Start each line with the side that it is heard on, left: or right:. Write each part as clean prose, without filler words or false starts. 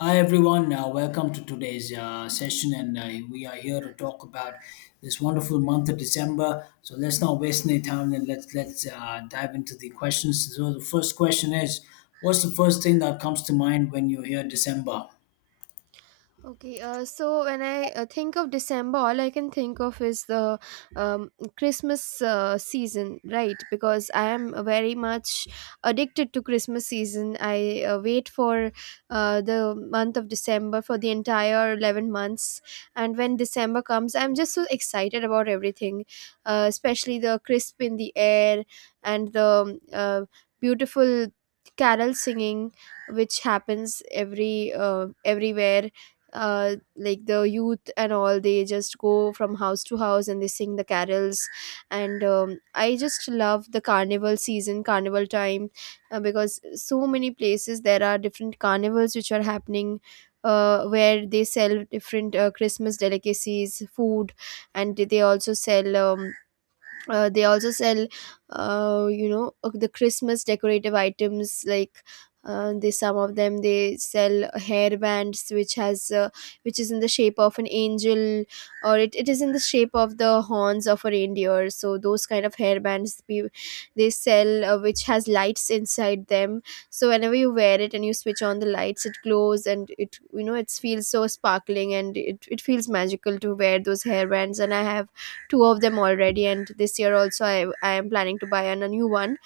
left: Hi everyone, welcome to today's session, and we are here to talk about this wonderful month of December. So let's not waste any time, and let's dive into the questions. So the first question is, what's the first thing that comes to mind when you hear December?
right: Okay, so when I think of December, all I can think of is the um, Christmas season, right? Because I am very much addicted to Christmas season. I wait for the month of December for the entire 11 months. And when December comes, I'm just so excited about everything, especially the crisp in the air and the um, uh, beautiful carol singing which happens everywhere, like the youth and all. They just go from house to house and they sing the carols, and I just love the carnival season, carnival time, because so many places there are different carnivals which are happening, where they sell different Christmas delicacies, food, and they also sell you know the Christmas decorative items like, they some of them, they sell hair bands which has which is in the shape of an angel, or it is in the shape of the horns of a reindeer. So those kind of hair bands, they sell, which has lights inside them. So whenever you wear it and you switch on the lights, it glows, and it, you know, it feels so sparkling, and it feels magical to wear those hair bands. And I have two of them already, and this year also I am planning to buy a new one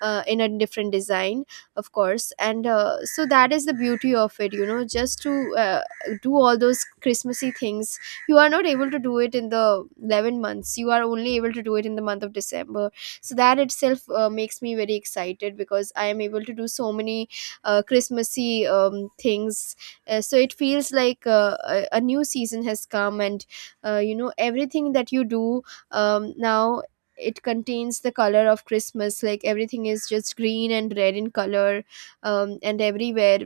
right: in a different design, of course. And so that is the beauty of it, you know, just to do all those Christmassy things. You are not able to do it in the 11 months, you are only able to do it in the month of December. So that itself makes me very excited because I am able to do so many Christmassy things. So it feels like a new season has come, and you know, everything that you do now, it contains the color of Christmas. Like everything is just green and red in color. And everywhere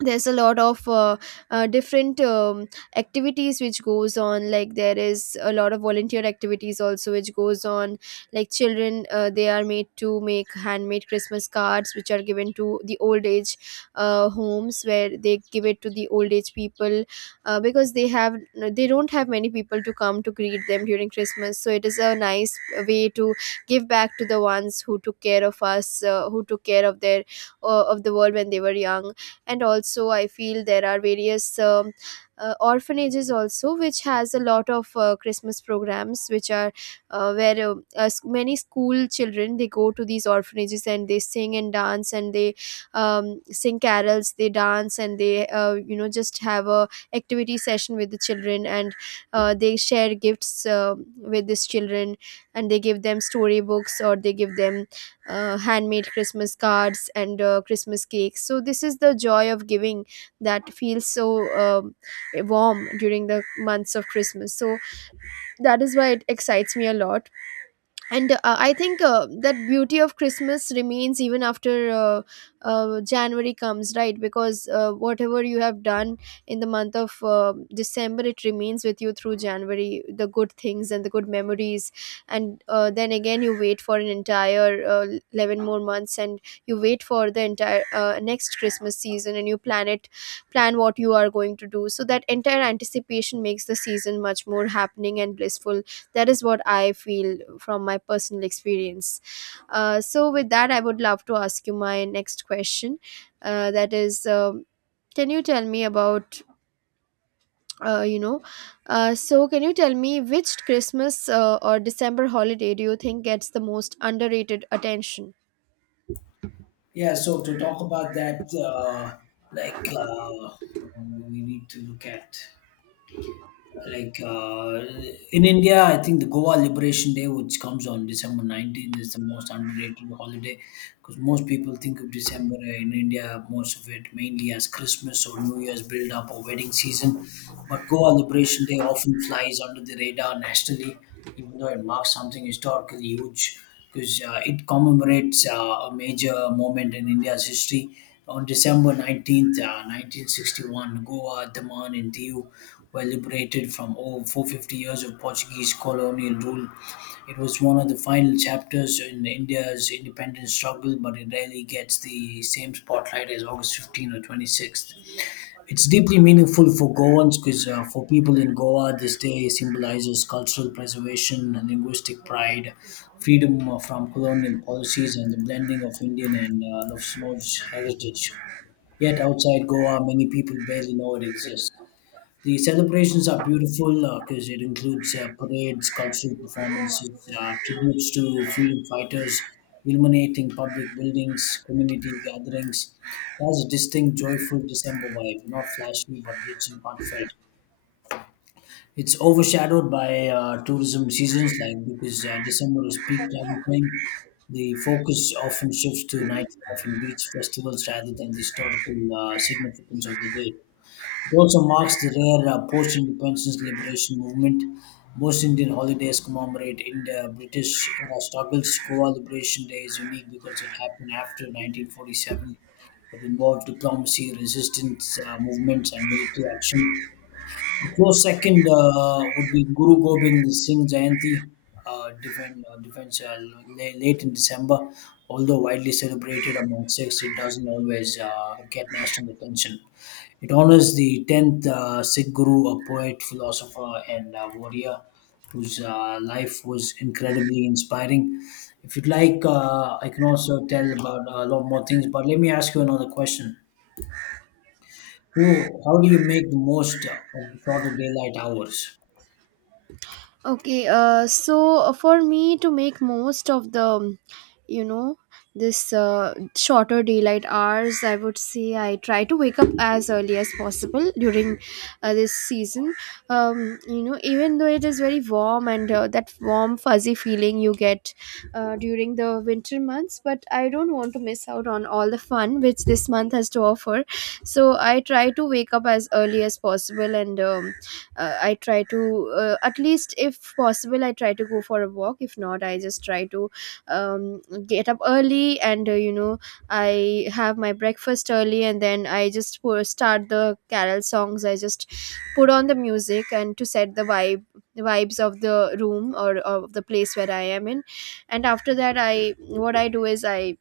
right: there's a lot of different activities which goes on. Like there is a lot of volunteer activities also which goes on, like children, they are made to make handmade Christmas cards which are given to the old age homes, where they give it to the old age people, because they have, they don't have many people to come to greet them during Christmas. So it is a nice way to give back to the ones who took care of us, who took care of their, of the world when they were young. And also I feel there are various orphanages also which has a lot of Christmas programs which are, where many school children, they go to these orphanages and they sing and dance, and they sing carols, they dance, and they, you know, just have a activity session with the children. And they share gifts with these children, and they give them storybooks, or they give them handmade Christmas cards and Christmas cakes. So this is the joy of giving that feels so warm during the months of Christmas. So that is why it excites me a lot. And I think that beauty of Christmas remains even after uh, January comes, right? Because whatever you have done in the month of December, it remains with you through January, the good things and the good memories. And then again you wait for an entire 11 more months, and you wait for the entire next Christmas season, and you plan it, plan what you are going to do. So that entire anticipation makes the season much more happening and blissful. That is what I feel from my personal experience. So with that, I would love to ask you my next question that is Can you tell me about, uh, you know can you tell me which Christmas or December holiday do you think gets the most underrated attention?
left: Yeah, so to talk about that, like uh, we need to look at. Like uh, in India, I think the Goa Liberation Day, which comes on December 19th, is the most underrated holiday because most people think of December in India, most of it mainly as Christmas or New Year's build up or wedding season. But Goa Liberation Day often flies under the radar nationally even though it marks something historically huge because it commemorates a major moment in India's history. On December 19th, 1961, Goa, Daman, and Diu were liberated from over 450 years of Portuguese colonial rule. It was one of the final chapters in India's independence struggle, but it rarely gets the same spotlight as August 15th or 26th. It's deeply meaningful for Goans because for people in Goa, this day symbolizes cultural preservation, linguistic pride, freedom from colonial policies, and the blending of Indian and Lushnoj heritage. Yet outside Goa, many people barely know it exists. The celebrations are beautiful because it includes parades, cultural performances, tributes to freedom fighters, illuminating public buildings, community gatherings. It has a distinct, joyful December vibe, not flashy but rich and heartfelt. It's overshadowed by tourism seasons, like because December is peak travel time. The focus often shifts to nightlife and beach festivals rather than the historical significance of the day. It also marks the rare post-independence liberation movement. Most Indian holidays commemorate India British era struggles. Goa Liberation Day is unique because it happened after 1947. It involved diplomacy, resistance movements, and military action. A close second would be Guru Gobind Singh Jayanti, defense late in December. Although widely celebrated among Sikhs, it doesn't always get national attention. It honors the 10th Sikh Guru, a poet, philosopher, and warrior whose life was incredibly inspiring. If you'd like, I can also tell about a lot more things, but let me ask you another question. How do you make the most of the shorter daylight hours?
right: Okay, for me to make most of the, you know, this shorter daylight hours, I would say I try to wake up as early as possible during this season. You know, even though it is very warm, and that warm fuzzy feeling you get during the winter months, but I don't want to miss out on all the fun which this month has to offer. So I try to wake up as early as possible, and I try to, at least if possible, I try to go for a walk. If not, I just try to um, get up early, and you know, I have my breakfast early, and then I just start the carol songs. I just put on the music and to set the vibe, the vibes of the room or of the place where I am in. And after that, I what I do is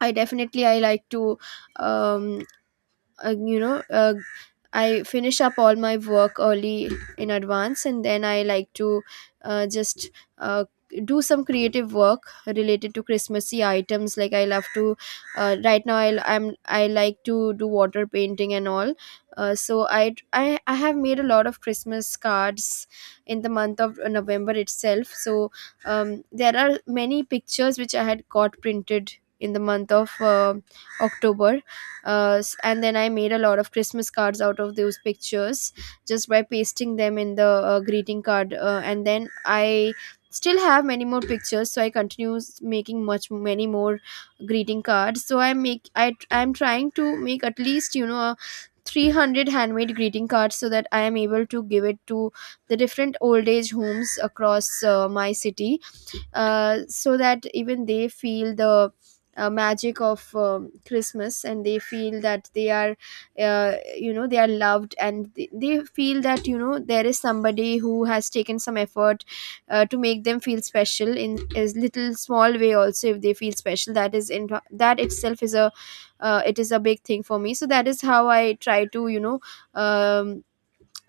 right: I definitely, I like to um uh, you know uh, I finish up all my work early, in advance, and then I like to just uh, do some creative work related to Christmassy items. Like I love to, right now I like to do water painting and all. So I have made a lot of Christmas cards in the month of November itself. So there are many pictures which I had got printed in the month of October. And then I made a lot of Christmas cards out of those pictures just by pasting them in the greeting card. And then I still have many more pictures, so I continue making much many more greeting cards. So I'm trying to make, at least, you know, a 300 handmade greeting cards, so that I am able to give it to the different old age homes across my city, so that even they feel the magic of Christmas, and they feel that they are, you know, they are loved, and they feel that, you know, there is somebody who has taken some effort to make them feel special in as little small way. Also, if they feel special, that is, in that itself is a, it is a big thing for me. So that is how I try to, you know, um,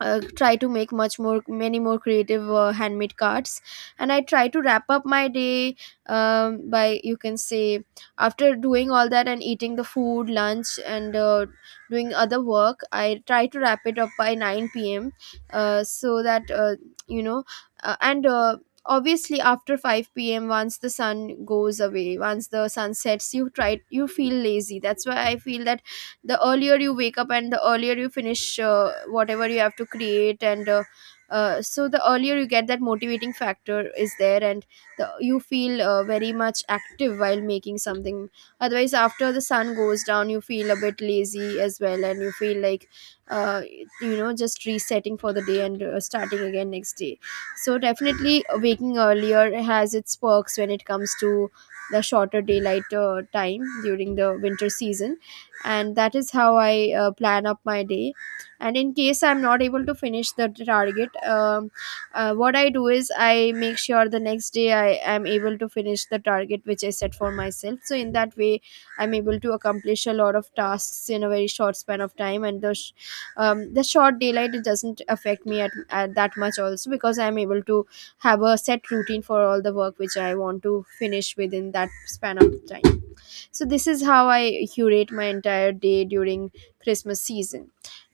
right: try to make much more many more creative handmade cards. And I try to wrap up my day, by, you can say, after doing all that and eating the food, lunch, and doing other work, I try to wrap it up by 9 p.m., so that you know and obviously after 5 p.m., once the sun goes away, once the sun sets, you feel lazy. That's why I feel that the earlier you wake up and the earlier you finish whatever you have to create, and so the earlier you get, that motivating factor is there. And you feel very much active while making something. Otherwise, after the sun goes down, you feel a bit lazy as well, and you feel like, uh, you know, just resetting for the day, and starting again next day. So definitely waking earlier has its perks when it comes to the shorter daylight time during the winter season. And that is how I plan up my day. And in case I'm not able to finish the target, what I do is I make sure the next day I am able to finish the target which I set for myself. So in that way, I'm able to accomplish a lot of tasks in a very short span of time, and the short daylight, it doesn't affect me at that much also, because I'm able to have a set routine for all the work which I want to finish within that span of time. So this is how I curate my entire day during Christmas season.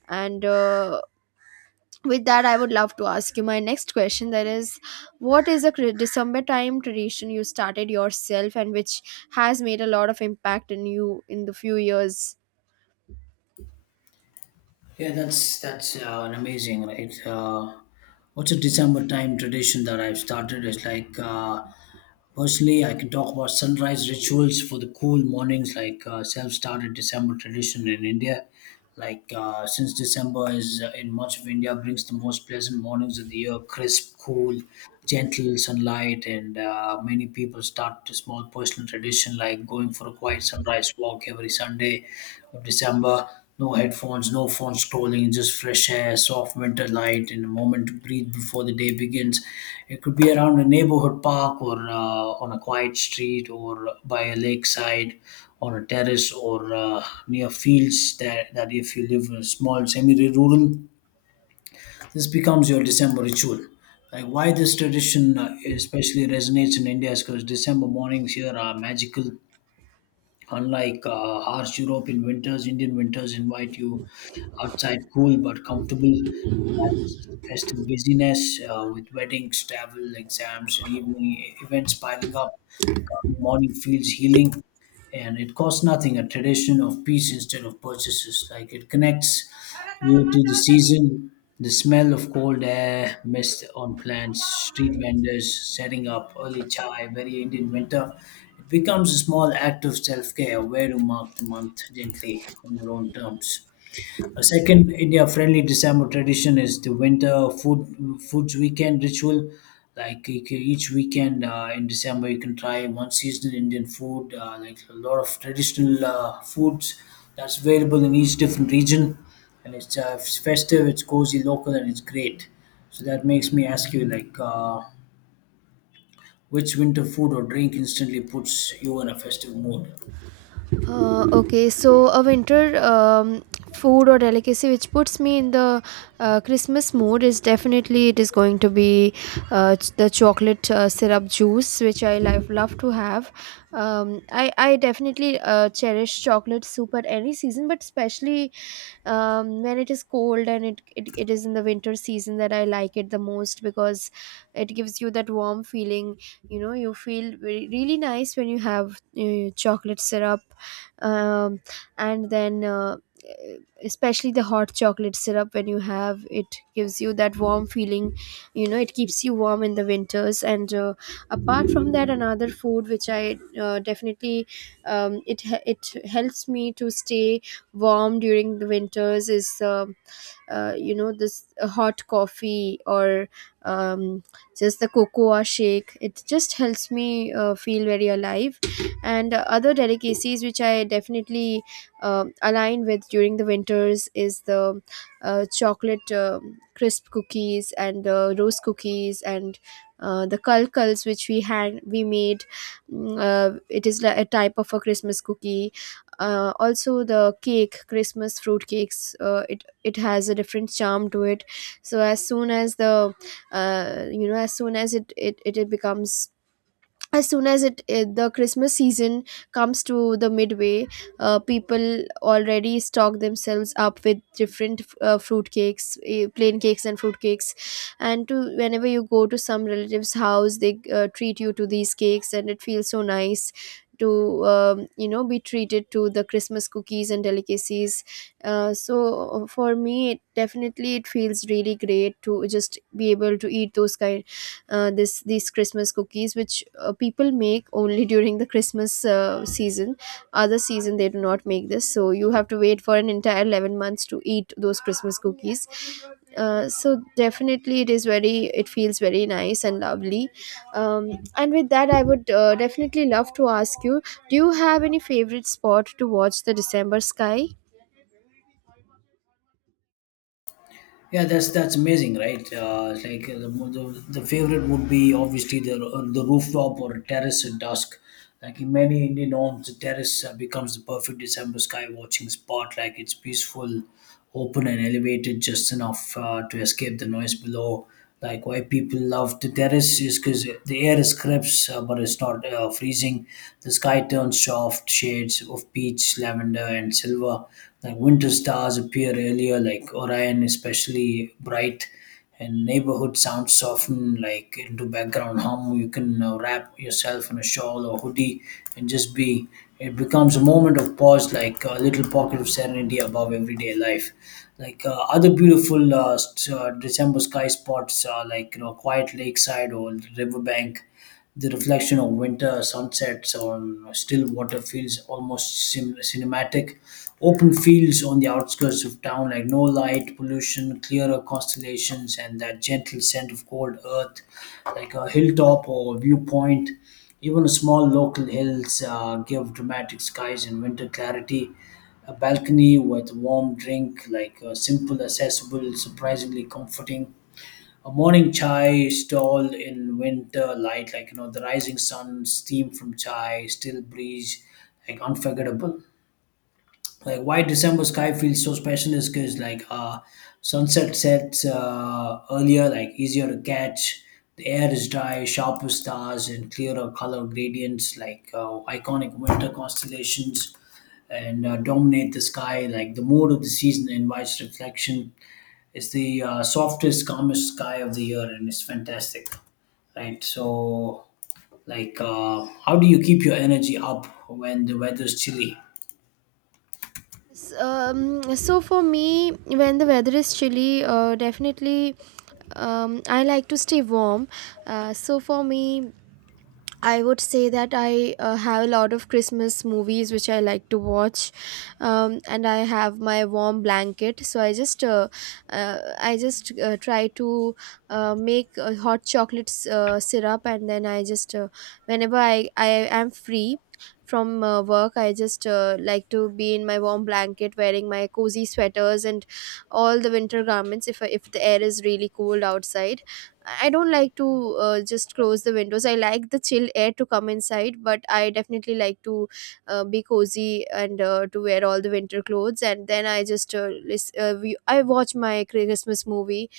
right: And with that, I would love to ask you my next question, that is, what is a December time tradition you started yourself and which has made a lot of impact in you in the few years?
left: Yeah, that's an amazing, right? What's a December time tradition that I've started? It's personally, I can talk about sunrise rituals for the cool mornings, like self-started December tradition in India. Since December is in much of India brings the most pleasant mornings of the year, crisp, cool, gentle sunlight, and many people start a small personal tradition like going for a quiet sunrise walk every Sunday of December, no headphones, no phone scrolling, just fresh air, soft winter light, and a moment to breathe before the day begins. It could be around a neighborhood park or on a quiet street or by a lakeside, on a terrace or near fields that if you live in a small semi-rural, this becomes your December ritual. Like why this tradition especially resonates in India is because December mornings here are magical. Unlike harsh European winters, Indian winters invite you outside, cool but comfortable, festive busyness with weddings, travel, exams, and evening events piling up. Calm morning feels healing, and it costs nothing. A tradition of peace instead of purchases. Like it connects you to the season. The smell of cold air, mist on plants, street vendors setting up early chai, very Indian winter. It becomes a small act of self care, a way to mark the month gently on your own terms. A second India-friendly December tradition is the winter food foods weekend ritual. Like each weekend in December, you can try one seasonal Indian food, like a lot of traditional foods that's available in each different region, and it's festive, it's cozy, local, and it's great. So that makes me ask you, which winter food or drink instantly puts you in a festive mood?
right: Okay, so a winter food or delicacy which puts me in the Christmas mood is definitely, it is going to be, the chocolate syrup juice which I love, love to have. I definitely cherish chocolate soup at any season, but especially when it is cold, and it is in the winter season that I like it the most, because it gives you that warm feeling. You feel really nice when you have chocolate syrup. Um, and then uh, especially the hot chocolate syrup, when you have it, gives you that warm feeling. It keeps you warm in the winters. And apart from that, another food which I definitely it helps me to stay warm during the winters is this hot coffee or um, just the cocoa shake. It just helps me feel very alive. And other delicacies which I definitely align with during the winters is the chocolate crisp cookies, and rose cookies, and the kalkals, which we made. Mm, a type of a Christmas cookie. Also the cake, Christmas fruit cakes. It has a different charm to it. So as soon as the as soon as becomes, as soon as it the Christmas season comes to the midway, people already stock themselves up with different fruit cakes, plain cakes and fruit cakes, and to whenever you go to some relative's house, they treat you to these cakes, and it feels so nice to be treated to the Christmas cookies and delicacies. So for me, it definitely, it feels really great to just be able to eat those kind, this these Christmas cookies, which people make only during the Christmas season. Other season they do not make this, so you have to wait for an entire 11 months to eat those Christmas cookies. So definitely, it is very. It feels very nice and lovely. And with that, I would definitely love to ask you: do you have any favorite spot to watch the December sky?
left: Yeah, that's amazing, right? It's like the favorite would be obviously the rooftop or terrace at dusk. Like in many Indian homes, the terrace becomes the perfect December sky watching spot. Like it's peaceful, open, and elevated just enough to escape the noise below. Like why people love the terrace is because the air is crisp, but it's not freezing. The sky turns soft, shades of peach, lavender, and silver. Like winter stars appear earlier, like Orion, especially bright. And neighborhood sounds soften like into background hum. You can wrap yourself in a shawl or hoodie and just be. It becomes a moment of pause, like a little pocket of serenity above everyday life. Like other beautiful December sky spots, like you know, quiet lakeside or riverbank, the reflection of winter sunsets on still water feels almost cinematic. Open fields on the outskirts of town, like no light pollution, clearer constellations, and that gentle scent of cold earth, like a hilltop or viewpoint. Even small local hills give dramatic skies and winter clarity. A balcony with warm drink, like simple, accessible, surprisingly comforting. A morning chai stall in winter light, like you know, the rising sun, steam from chai, still breeze, like unforgettable. Like why December sky feels so special is because sunset sets earlier, like easier to catch. The air is dry, sharper stars and clearer color gradients, iconic winter constellations and dominate the sky. Like the mood of the season invites reflection. It's the softest, calmest sky of the year, and it's fantastic, right? So how do you keep your energy up when the weather's chilly?
right: S- Um, so for me, when the weather is chilly, definitely I like to stay warm. So for me, I would say that I have a lot of Christmas movies which I like to watch, and I have my warm blanket. So I just try to make hot chocolate syrup, and then I just, whenever I am free from work, I just like to be in my warm blanket, wearing my cozy sweaters and all the winter garments. If the air is really cold outside, I don't like to just close the windows. I like the chill air to come inside, but I definitely like to be cozy and to wear all the winter clothes. And then I just list, we, I watch my Christmas movie.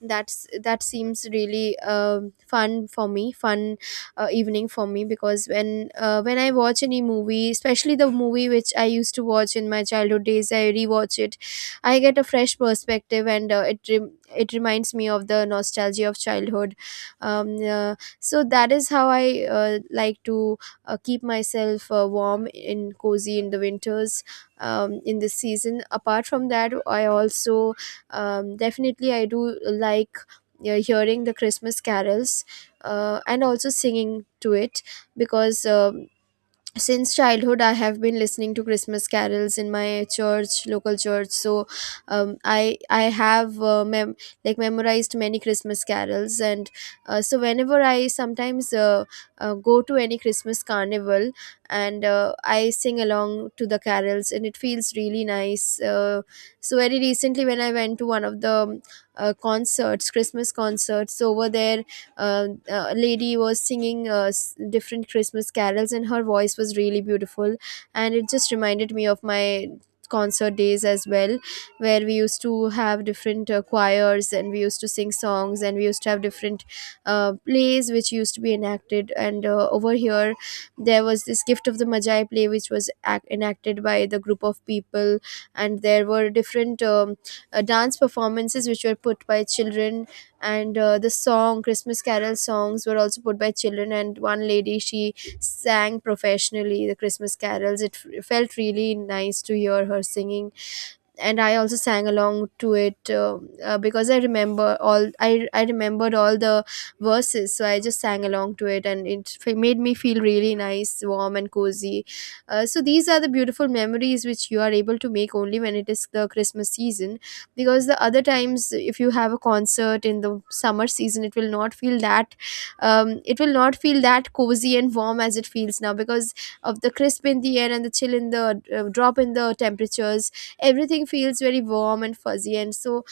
right: That seems really fun for me, fun evening for me, because when I watch any movie, especially the movie which I used to watch in my childhood days, I rewatch it, I get a fresh perspective, and it reminds me of the nostalgia of childhood. So that is how I like to keep myself warm and cozy in the winters, in this season. Apart from that, I also definitely I do like hearing the Christmas carols, and also singing to it, because since childhood I have been listening to Christmas carols in my church, local church. So I have like memorized many Christmas carols. And so whenever I sometimes go to any Christmas carnival, and I sing along to the carols, and it feels really nice. So very recently, when I went to one of the concerts Christmas concerts over there, a lady was singing different Christmas carols, and her voice was really beautiful. And it just reminded me of my concert days as well, where we used to have different choirs, and we used to sing songs, and we used to have different plays which used to be enacted. And over here, there was this Gift of the Magi play which was enacted by the group of people, and there were different dance performances which were put by children, and the song Christmas carol songs were also put by children, and one lady, she sang professionally the Christmas carols. Felt really nice to hear her singing, and I also sang along to it, because I remembered all the verses, so I just sang along to it, and made me feel really nice, warm, and cozy. So these are the beautiful memories which you are able to make only when it is the Christmas season, because the other times, if you have a concert in the summer season, it will not feel that cozy and warm as it feels now, because of the crisp in the air and the chill in the drop in the temperatures. Everything feels very warm and fuzzy, and so,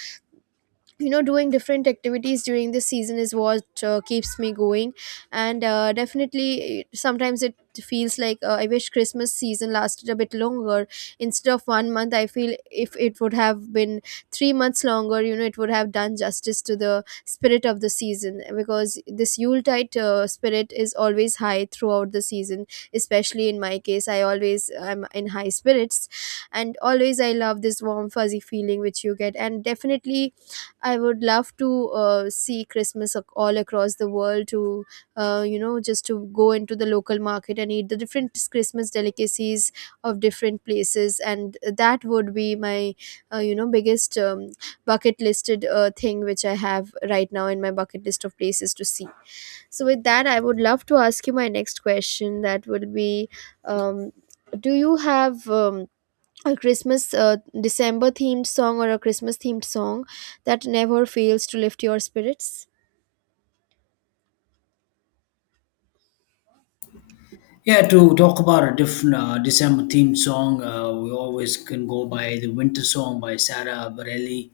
right: doing different activities during this season is what keeps me going. And definitely sometimes it feels like I wish Christmas season lasted a bit longer. Instead of one month, I feel if it would have been 3 months longer, it would have done justice to the spirit of the season, because this yuletide spirit is always high throughout the season. Especially in my case, I always am in high spirits, and always I love this warm, fuzzy feeling which you get. And definitely I would love to see Christmas all across the world, to, just to go into the local market and eat the different Christmas delicacies of different places. And that would be my, biggest bucket listed thing which I have right now in my bucket list of places to see. So, with that, I would love to ask you my next question, that would be: um, Do you have. A Christmas December themed song or a Christmas themed song that never fails to lift your spirits?
left: Yeah, to talk about a different December themed song, we always can go by the Winter Song by Sarah Bareilles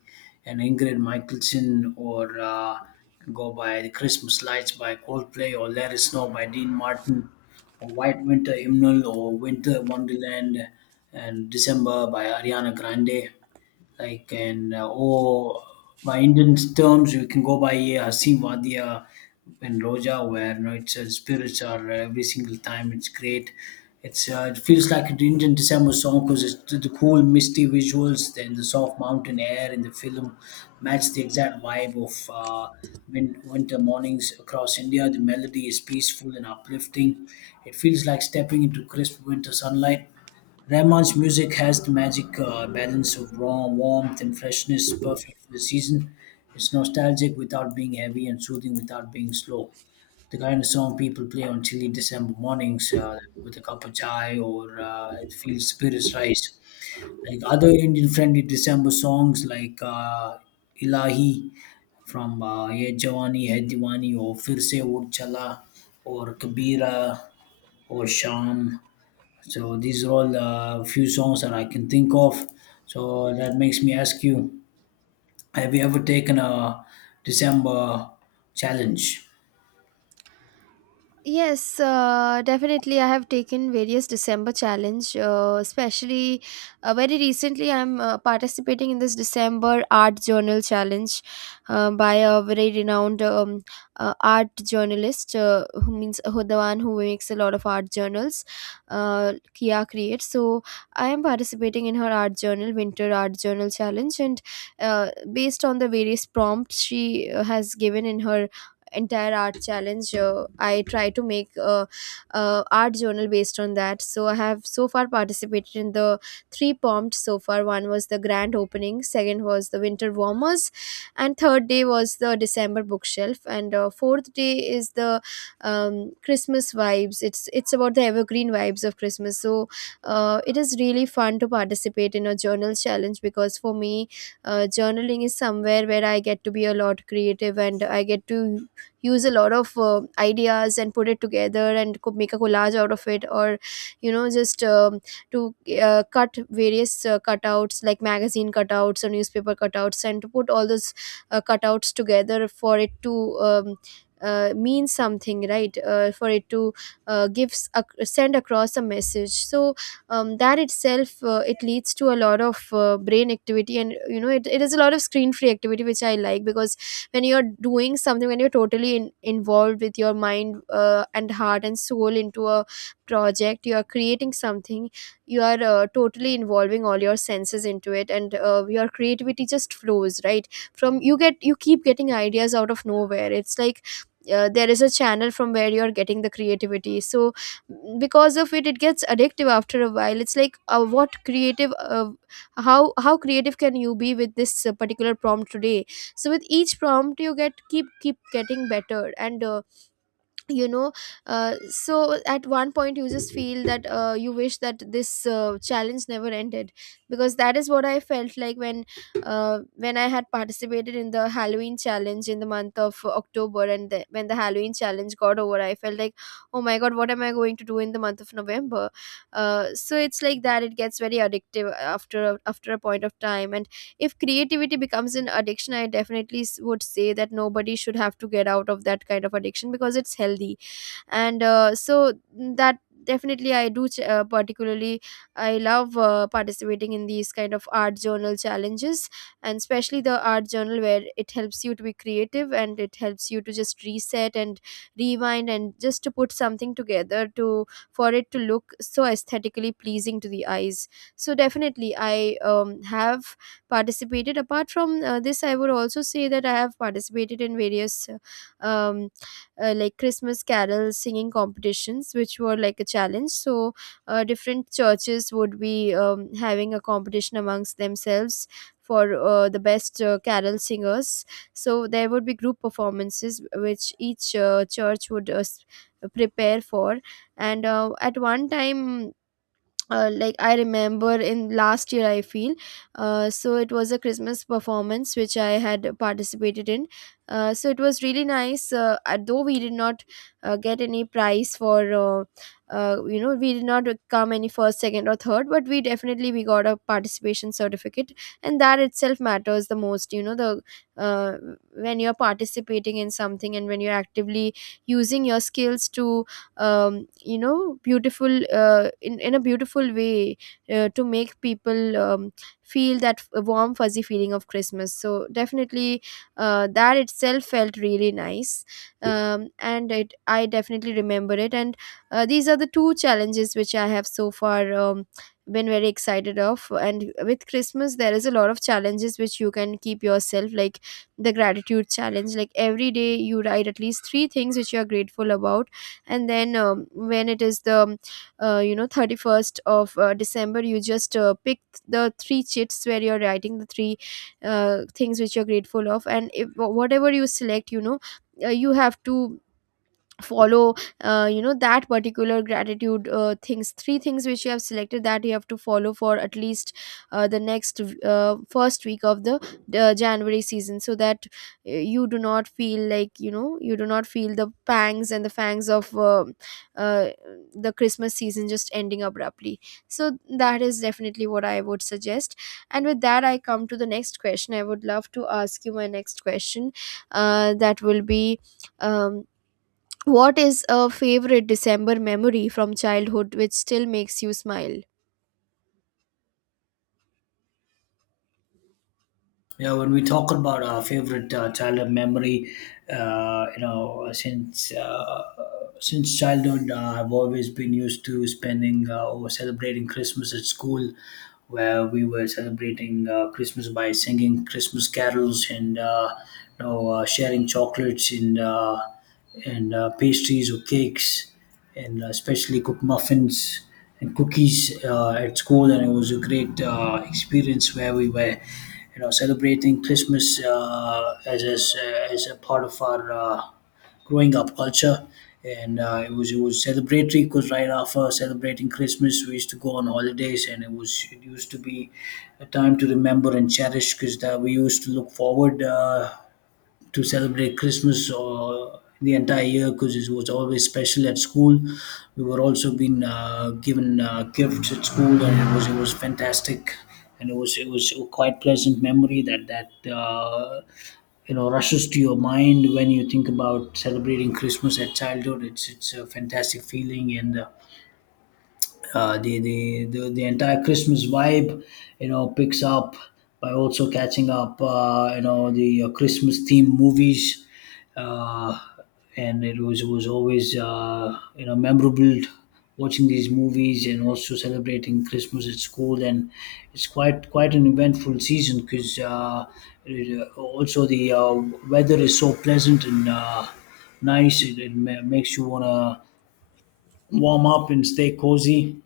left: and Ingrid Michaelson, or can go by the Christmas Lights by Coldplay, or Let It Snow by Dean Martin, or White Winter Hymnal, or Winter Wonderland, and December by Ariana Grande. Like and oh, by Indian terms we can go by Hasimvadia and Roja, where you know it's spirits are every single time it's great. It's it feels like an Indian December song because it's the cool misty visuals, then the soft mountain air in the film match the exact vibe of uh, winter mornings across India. The melody is peaceful and uplifting. It feels like stepping into crisp winter sunlight. Ramon's music has the magic balance of raw warmth and freshness, perfect for the season. It's nostalgic without being heavy and soothing without being slow. The kind of song people play on chilly December mornings with a cup of chai, or it feels spirits rise. Like other Indian friendly December songs, Ilahi from Ye Jawani Hai Diwani, or Fir Se Ud Chala, or Kabira, or Sham, so these are all a few songs that I can think of. So that makes me ask you, have you ever taken a December challenge?
right: Yes, definitely. I have taken various December challenge, especially very recently. I'm participating in this December art journal challenge by a very renowned art journalist, who the one who makes a lot of art journals, Kia Create. So I am participating in her art journal, Winter Art Journal Challenge, and based on the various prompts she has given in her entire art challenge, I try to make a art journal based on that. So I have so far participated in the three prompts so far. One was the grand opening, second was the winter warmers, and third day was the December bookshelf, and fourth day is the Christmas vibes. It's about the evergreen vibes of Christmas. So it is really fun to participate in a journal challenge, because for me, journaling is somewhere where I get to be a lot creative, and I get to use a lot of ideas and put it together, and make a collage out of it, or just to cut various cutouts, like magazine cutouts or newspaper cutouts, and to put all those cutouts together for it to mean something, right, for it to send across a message. So that itself, it leads to a lot of brain activity. And it is a lot of screen free activity which I like, because when you're doing something, when you're totally involved with your mind and heart and soul into a project, you are creating something, you are totally involving all your senses into it, and your creativity just flows right from you keep getting ideas out of nowhere. It's like there is a channel from where you're getting the creativity. So, because of it, it gets addictive after a while. It's like, what creative how creative can you be with this particular prompt today? So with each prompt you get keep getting better, and you know so at one point you just feel that you wish that this challenge never ended, because that is what I felt like when uh, when I had participated in the Halloween challenge in the month of October, and when the Halloween challenge got over, I felt like, oh my god, what am I going to do in the month of November? So it's like that. It gets very addictive after after a point of time. And if creativity becomes an addiction, I definitely would say that nobody should have to get out of that kind of addiction, because it's healthy. And so that definitely particularly I love participating in these kind of art journal challenges, and especially the art journal where it helps you to be creative, and it helps you to just reset and rewind, and just to put something together, to for it to look so aesthetically pleasing to the eyes. So definitely I have participated. Apart from this, I would also say that I have participated in various like Christmas carol singing competitions, which were like a challenge. So different churches would be having a competition amongst themselves for the best carol singers. So there would be group performances which each church would prepare for. And at one time, like I remember in last year, I feel. So it was a Christmas performance which I had participated in. So it was really nice. Though we did not get any prize for, we did not come any first, second, or third, but we definitely we got a participation certificate, and that itself matters the most. You know, the uh, when you're participating in something and when you're actively using your skills to you know beautiful in a beautiful way, to make people feel that warm, fuzzy feeling of Christmas. So definitely that itself felt really nice, and it I definitely remember it. And these are the two challenges which I have so far. Been very excited of. And with Christmas, there is a lot of challenges which you can keep yourself, like the gratitude challenge, like every day you write at least three things which you are grateful about. And then when it is the 31st of December, you just pick the three chits where you're writing the three things which you're grateful of. And if, whatever you select, you have to follow, that particular gratitude things three things which you have selected, that you have to follow for at least the next first week of the January season, so that you do not feel like, you do not feel the pangs and the fangs of uh, the Christmas season just ending abruptly. So that is definitely what I would suggest. And with that, I come to the next question. I would love to ask you my next question, that will be: um, what is a favorite December memory from childhood which still makes you smile?
left: Yeah, when we talk about our favorite childhood memory, uh, you know, since uh, since childhood, I've always been used to spending or celebrating Christmas at school, where we were celebrating Christmas by singing Christmas carols and sharing chocolates and pastries or cakes, and especially cooked muffins and cookies at school. And it was a great experience where we were, you know, celebrating Christmas as a part of our growing up culture. And it was celebratory because right after celebrating Christmas, we used to go on holidays, and it used to be a time to remember and cherish because we used to look forward. To celebrate Christmas or the entire year because it was always special at school. We were also being given gifts at school, and it was fantastic, and it was a quite pleasant memory that you know rushes to your mind when you think about celebrating Christmas at childhood. It's a fantastic feeling and. The entire Christmas vibe, you know, picks up by also catching up, you know, the Christmas themed movies, uh, and it was always you know, memorable watching these movies and also celebrating Christmas at school. And it's quite an eventful season because also the weather is so pleasant and nice. It makes you wanna warm up and stay cozy,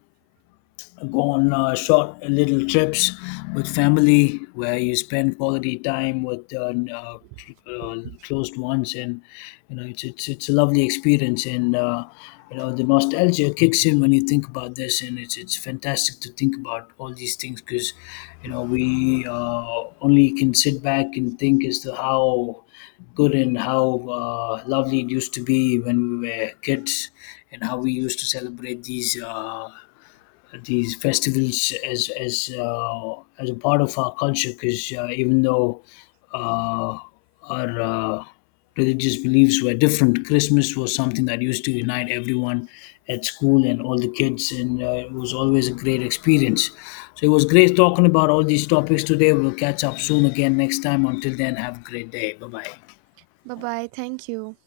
left: go on short little trips with family where you spend quality time with close ones, and you know it's a lovely experience, and you know the nostalgia kicks in when you think about this and it's fantastic to think about all these things because you know we only can sit back and think as to how good and how lovely it used to be when we were kids, and how we used to celebrate these festivals as as a part of our culture because even though uh, our religious beliefs were different, Christmas was something that used to unite everyone at school and all the kids, and it was always a great experience. So it was great talking about all these topics today. We'll catch up soon again next time. Until then, have a great day. Bye bye.
right: Bye bye. Thank you.